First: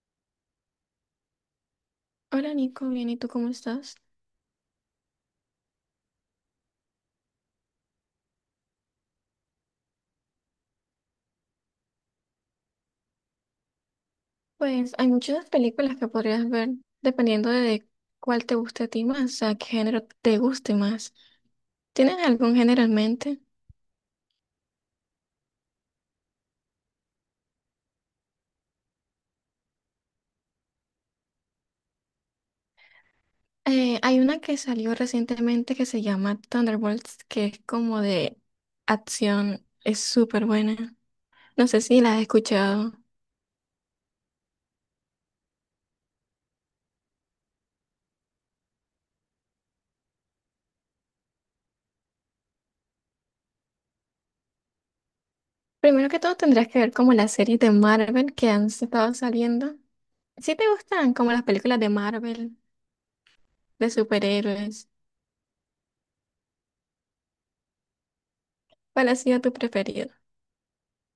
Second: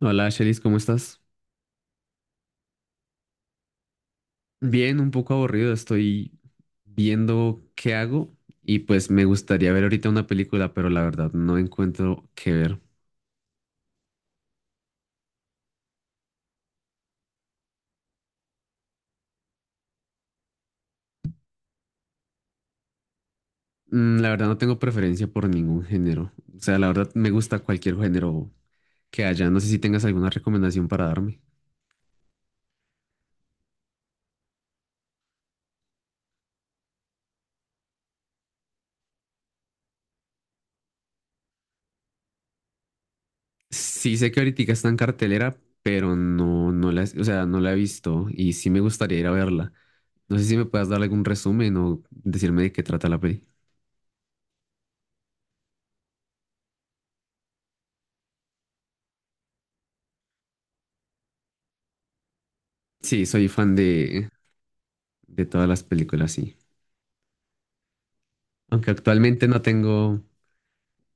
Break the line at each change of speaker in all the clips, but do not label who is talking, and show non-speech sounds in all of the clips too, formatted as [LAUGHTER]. Hola, Shelis, ¿cómo estás?
Hola Nico, bien, ¿y tú cómo estás?
Bien, un poco aburrido, estoy viendo qué hago y pues me gustaría ver ahorita una película, pero la verdad no encuentro qué ver.
Pues hay muchas películas que podrías ver dependiendo de cuál te guste a ti más, o sea, qué género te guste más. ¿Tienes algún género en mente?
La verdad no tengo preferencia por ningún género. O sea, la verdad me gusta cualquier género que haya. No sé si tengas alguna recomendación para darme.
Hay una que salió recientemente que se llama Thunderbolts, que es como de acción, es súper buena. No sé si la has escuchado.
Sí sé que ahorita está en cartelera, pero no, o sea, no la he visto y sí me gustaría ir a verla. No sé si me puedas dar algún resumen o decirme de qué trata la peli.
Primero que todo tendrías que ver como las series de Marvel que han estado saliendo. Si te gustan como las películas de Marvel,
Sí, soy fan
de superhéroes,
de todas las películas, sí. Aunque
¿cuál ha sido
actualmente
tu
no
preferido?
tengo.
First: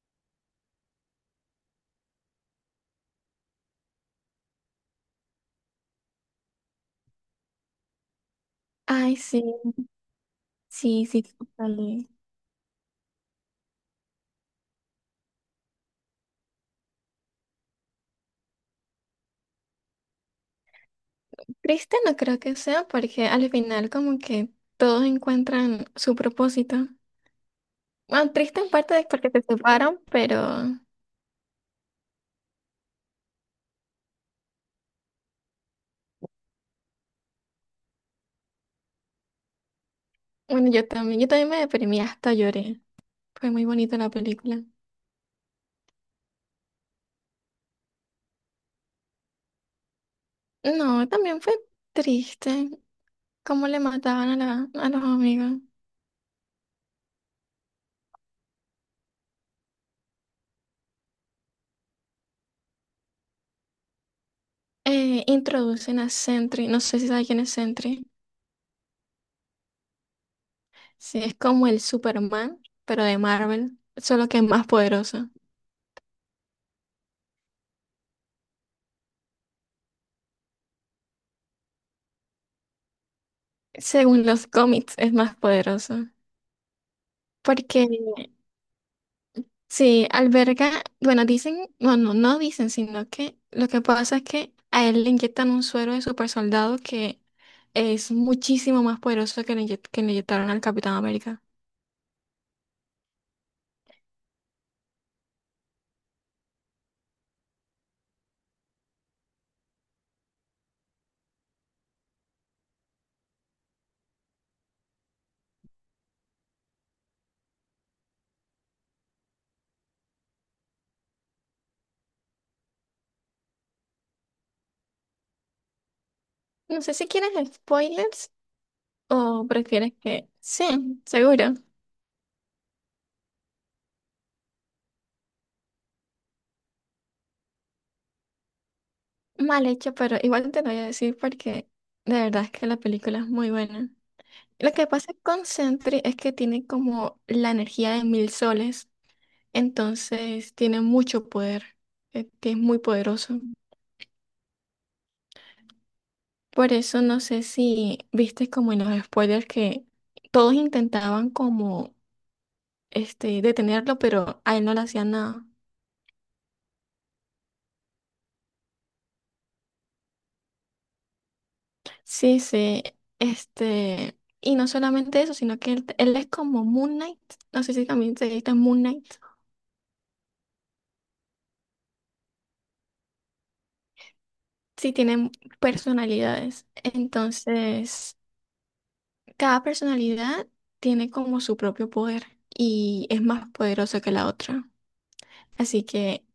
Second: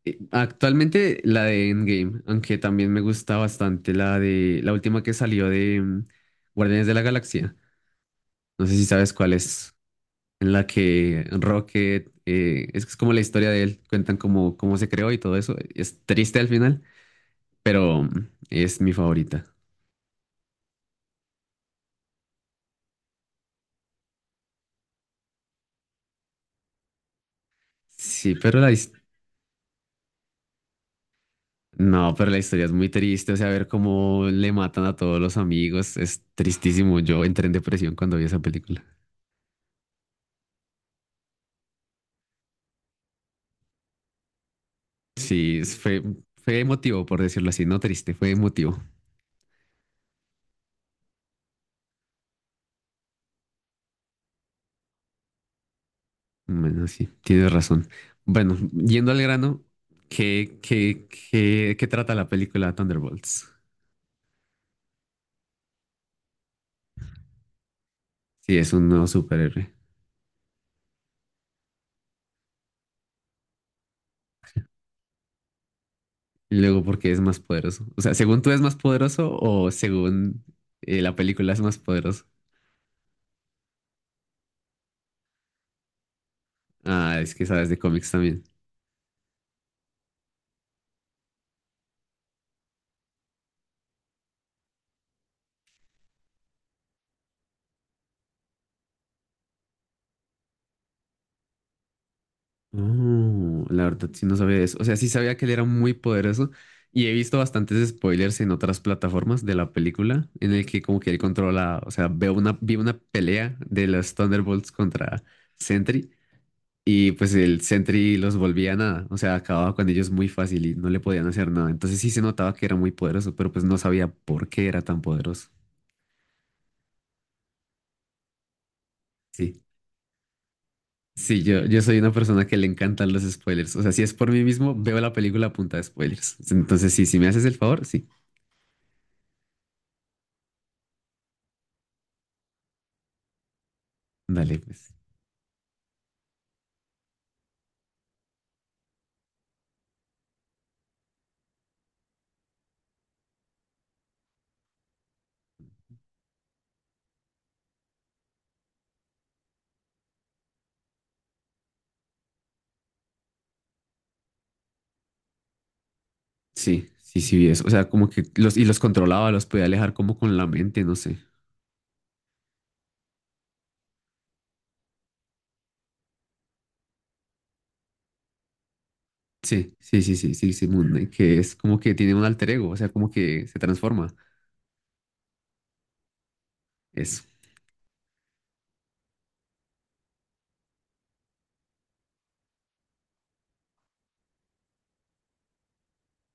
Actualmente la de Endgame, aunque también me gusta bastante la de la última que salió de Guardianes de la Galaxia. No sé si sabes
Ay,
cuál
sí.
es, en la
Sí, sí,
que
total.
Rocket, es que es como la historia de él, cuentan cómo se creó y todo eso. Es triste al final, pero es mi favorita.
Triste no creo que sea porque al final como que todos encuentran su propósito. Bueno,
Sí, pero
triste en parte es porque se separan, pero
no, pero la historia es muy triste, o sea, ver cómo le matan a todos los amigos, es tristísimo. Yo entré en depresión cuando vi esa película.
bueno, yo también me deprimí, hasta lloré. Fue muy bonita la película.
Sí, fue, fue emotivo, por decirlo así, no triste, fue emotivo.
No, también fue triste cómo le mataban a los amigos.
Bueno, sí, tienes razón. Bueno, yendo al grano, ¿qué trata la película Thunderbolts?
Introducen a Sentry, no sé si sabes quién es Sentry.
Sí, es un nuevo superhéroe.
Sí, es como el Superman, pero de Marvel, solo que es más poderoso.
Y luego, ¿por qué es más poderoso? O sea, ¿según tú es más poderoso o según la película es más poderoso?
Según los cómics, es más poderoso.
Ah, es que sabes de
Porque
cómics también.
sí, alberga, bueno, dicen, bueno, no dicen, sino que lo que pasa es que a él le inyectan un suero de super soldado que es muchísimo más poderoso que le inyectaron al Capitán América.
Oh, la verdad sí no sabía eso. O sea, sí sabía que él era muy poderoso y he visto bastantes spoilers en otras plataformas de la película en el que como que él controla, o sea, vi una pelea de los Thunderbolts contra Sentry y pues el Sentry los volvía nada, o sea, acababa con ellos muy fácil y no le podían hacer nada. Entonces sí se notaba que era muy poderoso, pero pues no sabía por qué era tan poderoso.
No sé si quieres spoilers o
Sí.
prefieres que... Sí,
Sí,
seguro.
yo soy una persona que le encantan los spoilers. O sea, si es por mí mismo, veo la película a punta de spoilers. Entonces, sí, si me haces el favor, sí.
Mal hecho, pero igual te lo voy a decir porque de verdad es que la película es muy buena.
Dale,
Lo que
pues.
pasa con Sentry es que tiene como la energía de mil soles. Entonces tiene mucho poder, es muy poderoso. Por eso no sé si viste como en los spoilers que todos intentaban como detenerlo, pero a él no le hacían nada.
Sí, sí, sí, vi eso. O sea, y los controlaba, los podía alejar como con la mente, no sé.
Sí, sí, y no solamente eso, sino que él es como Moon Knight, no sé si también se dice Moon Knight.
Sí, sí, sí, sí, sí, sí, Moon Knight, que es como que tiene un alter ego, o sea, como que se transforma.
Sí, tienen personalidades.
Eso.
Entonces, cada personalidad tiene como su propio poder y es más poderosa que la otra. Así que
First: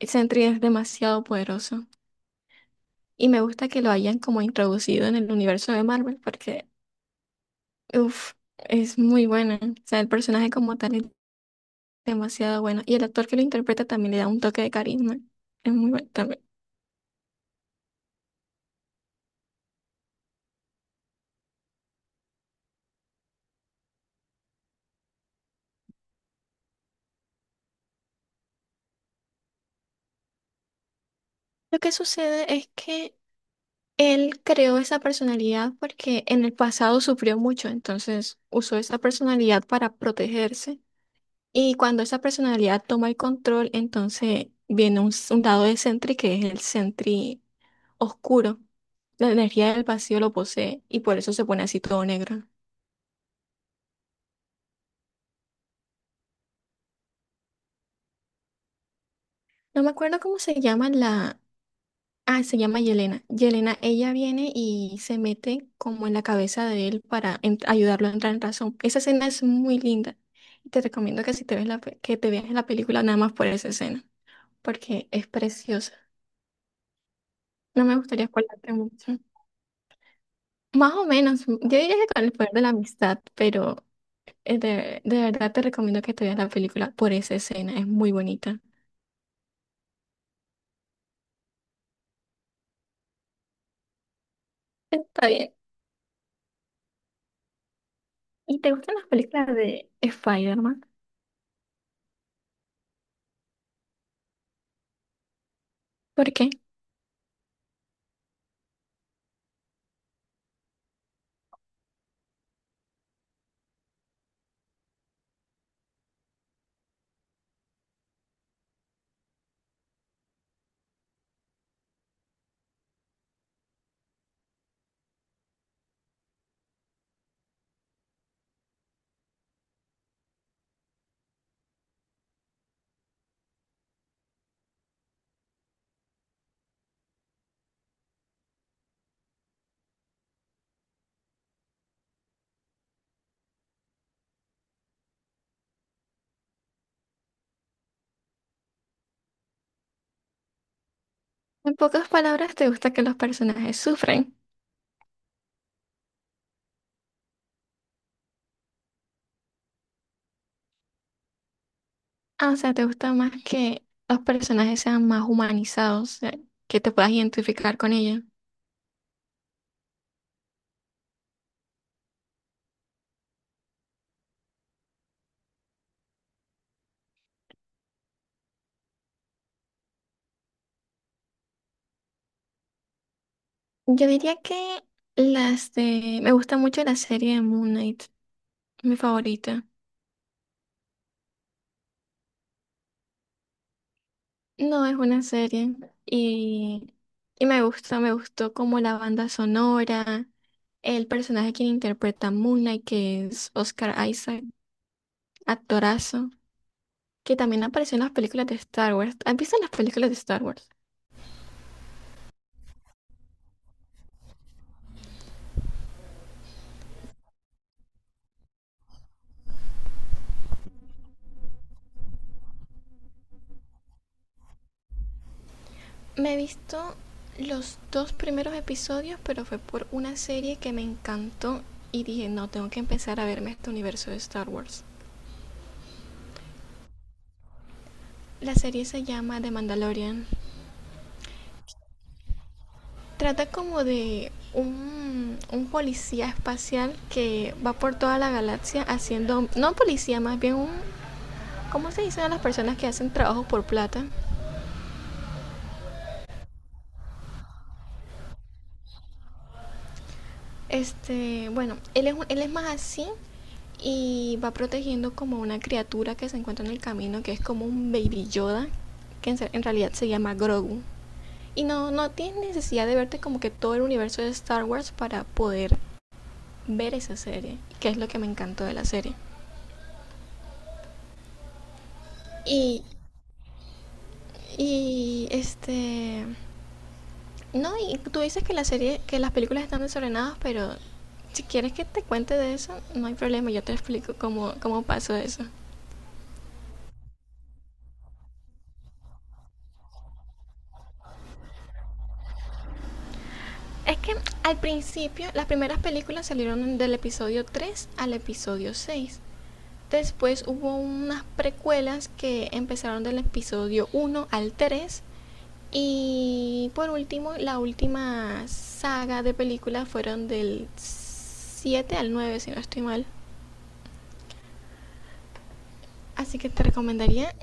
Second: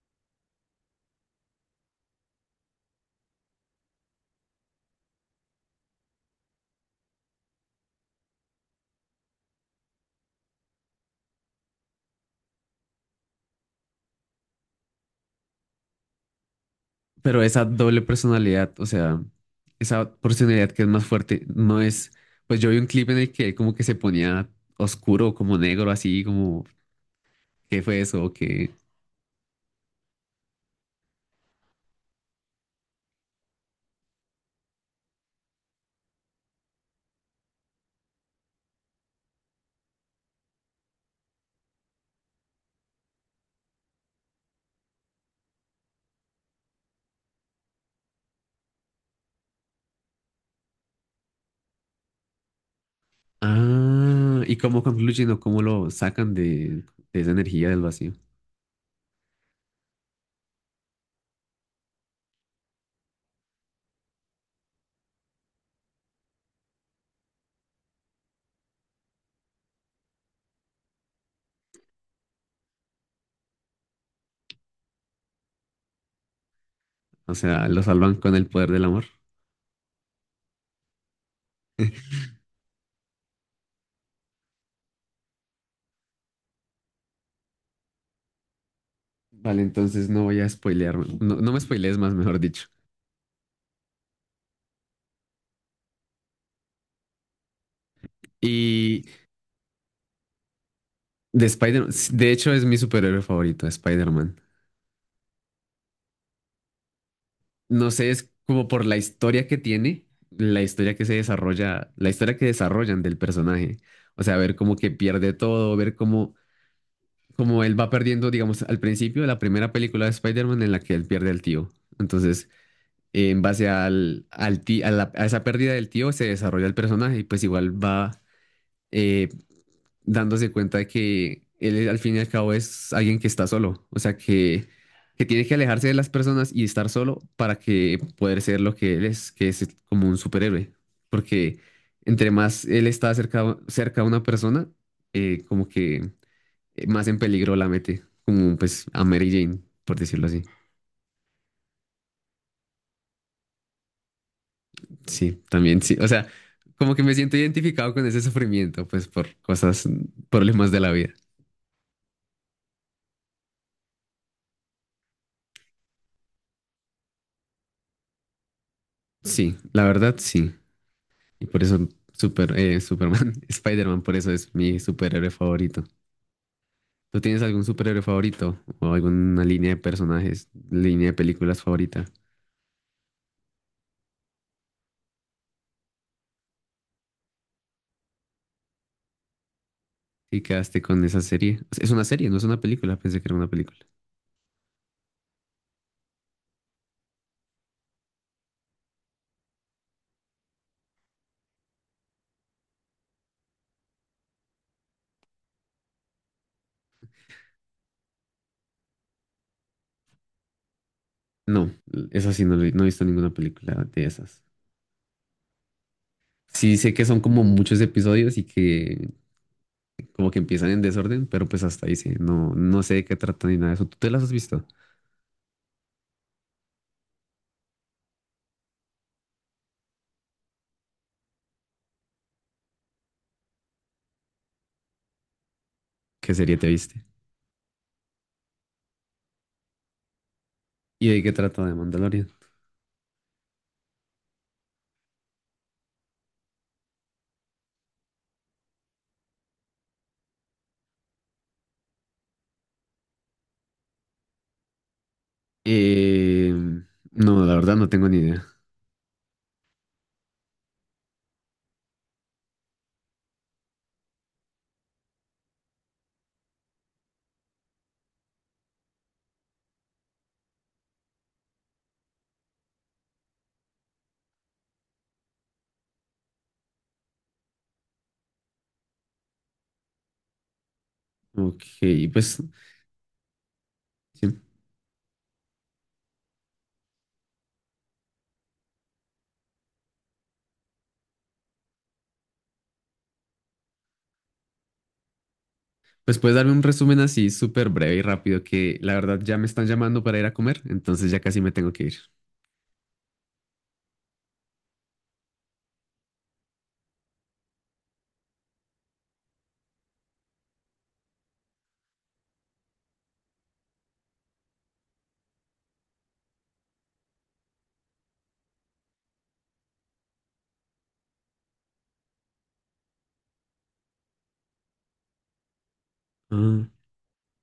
Sentry es demasiado poderoso. Y me gusta que lo hayan como introducido en el universo de Marvel porque, uff, es muy buena. O sea, el personaje como tal es demasiado bueno. Y el actor que lo interpreta también le da un toque de carisma. Es muy bueno también.
Pero esa doble personalidad, o sea, esa personalidad que es más fuerte, no es. Pues yo vi un clip en el que él como que se ponía oscuro, como negro, así, como, ¿qué fue eso? ¿O qué?
Lo que sucede es que él creó esa personalidad porque en el pasado sufrió mucho, entonces usó esa personalidad para protegerse. Y cuando esa personalidad toma el control, entonces viene un lado de Sentry que es el Sentry oscuro. La energía del vacío lo posee y por eso se pone así todo negro.
Ah, ¿y cómo concluyen o cómo lo sacan de esa energía del vacío?
No me acuerdo cómo se llama la... Ah, se llama Yelena. Yelena, ella viene y se mete como en la cabeza de él para ayudarlo a entrar en razón. Esa escena es muy linda. Y te recomiendo que si te ves la, pe- que te veas la película nada más por esa escena, porque es preciosa.
O sea, lo
No me
salvan
gustaría
con el poder
spoilarte
del amor.
mucho. Más o menos, yo diría que
[LAUGHS]
con el poder de la amistad, pero de verdad te recomiendo que te veas la película por esa escena. Es muy bonita.
Vale, entonces no voy a spoilearme. No, no me spoilees más, mejor dicho.
Está bien. ¿Y te gustan
Y
las películas de Spider-Man?
de Spider, de hecho es mi superhéroe favorito, Spider-Man.
¿Por qué?
No sé, es como por la historia que tiene, la historia que se desarrolla, la historia que desarrollan del personaje. O sea, ver cómo que pierde todo, ver cómo él va perdiendo, digamos, al principio de la primera película de Spider-Man en la que él pierde al tío. Entonces, en base al, al ti- a, la- a esa pérdida del tío se desarrolla el personaje y pues igual va eh, dándose cuenta de que él al fin y al cabo es alguien que está solo, o sea que tiene que alejarse de las personas y estar solo para que poder ser lo que él es, que es como un superhéroe, porque entre más él está cerca a una persona, como que más en peligro la mete, como pues a Mary Jane, por decirlo así.
En pocas palabras, ¿te gusta que los personajes sufren?
Sí, también sí. O sea, como que me siento identificado con ese sufrimiento, pues por cosas, problemas de la vida.
Ah, o sea, ¿te gusta más que los personajes sean más humanizados, que te puedas identificar con ellos?
Sí, la verdad, sí. Y por eso Superman, [LAUGHS] Spider-Man, por eso es mi superhéroe favorito. ¿Tú tienes algún superhéroe favorito o alguna línea de personajes, línea de películas favorita?
Yo diría que las de... Me gusta mucho la serie de Moon Knight, mi favorita.
Y quedaste con esa serie. Es una serie, no es una película. Pensé que era una película.
No es una serie y, y me gusta, me gustó como la banda sonora, el personaje que interpreta a Moon Knight, que es Oscar Isaac, actorazo. Que también apareció en las películas de Star Wars. ¿Has visto las películas de Star Wars?
No, esa sí no, no he visto ninguna película de esas. Sí sé que son como muchos episodios y que como que empiezan en desorden, pero pues hasta ahí sí, no, no sé de qué trata ni nada de eso. ¿Tú te las has visto?
Me he visto los dos primeros episodios, pero fue por una serie que me encantó y dije, no, tengo que empezar a verme este universo de Star Wars.
¿Qué serie te viste?
La serie se llama The Mandalorian.
¿Y de qué trata de Mandalorian?
Trata como de un policía espacial que va por toda la galaxia haciendo, no policía, más bien un, ¿cómo se dicen a las personas que hacen trabajo por plata?
Eh, no, la verdad no tengo ni idea.
Bueno, él es más así, y va protegiendo como una criatura que se encuentra en el camino, que es como un baby Yoda, que en realidad se llama Grogu. Y no, no tienes necesidad de verte como que todo el universo de Star Wars para poder ver esa serie, que es lo que me encantó de la serie.
Ok, pues,
Y,
sí.
y este, no, y tú dices que la serie, que las películas están desordenadas, pero si quieres que te cuente de eso, no hay problema, yo te explico cómo pasó eso.
Pues puedes darme un resumen así súper breve y rápido que la verdad ya me están llamando para ir a comer, entonces ya casi me tengo que ir.
Es que al principio las primeras películas salieron del episodio 3 al episodio 6. Después hubo unas precuelas que empezaron del episodio 1 al 3. Y por último, la última saga de películas fueron del 7 al 9 si no estoy mal. Así que te
Ah,
recomendaría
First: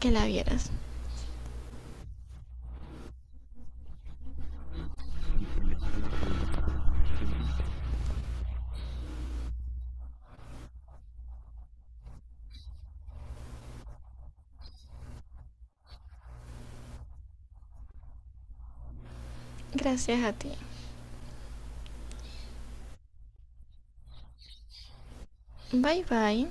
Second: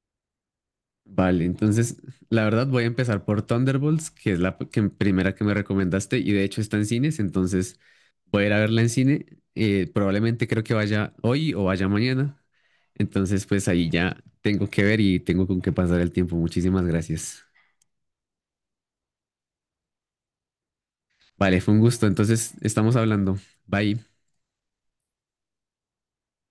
que la vieras.
vale, entonces la verdad voy a empezar por Thunderbolts, que es la primera que me recomendaste y de hecho está en cines, entonces voy a ir a verla en cine. Probablemente creo que vaya hoy o vaya mañana. Entonces pues ahí ya tengo que ver y tengo con qué pasar el tiempo. Muchísimas gracias.
Gracias a ti.
Vale, fue un gusto. Entonces estamos hablando. Bye.
Bye bye.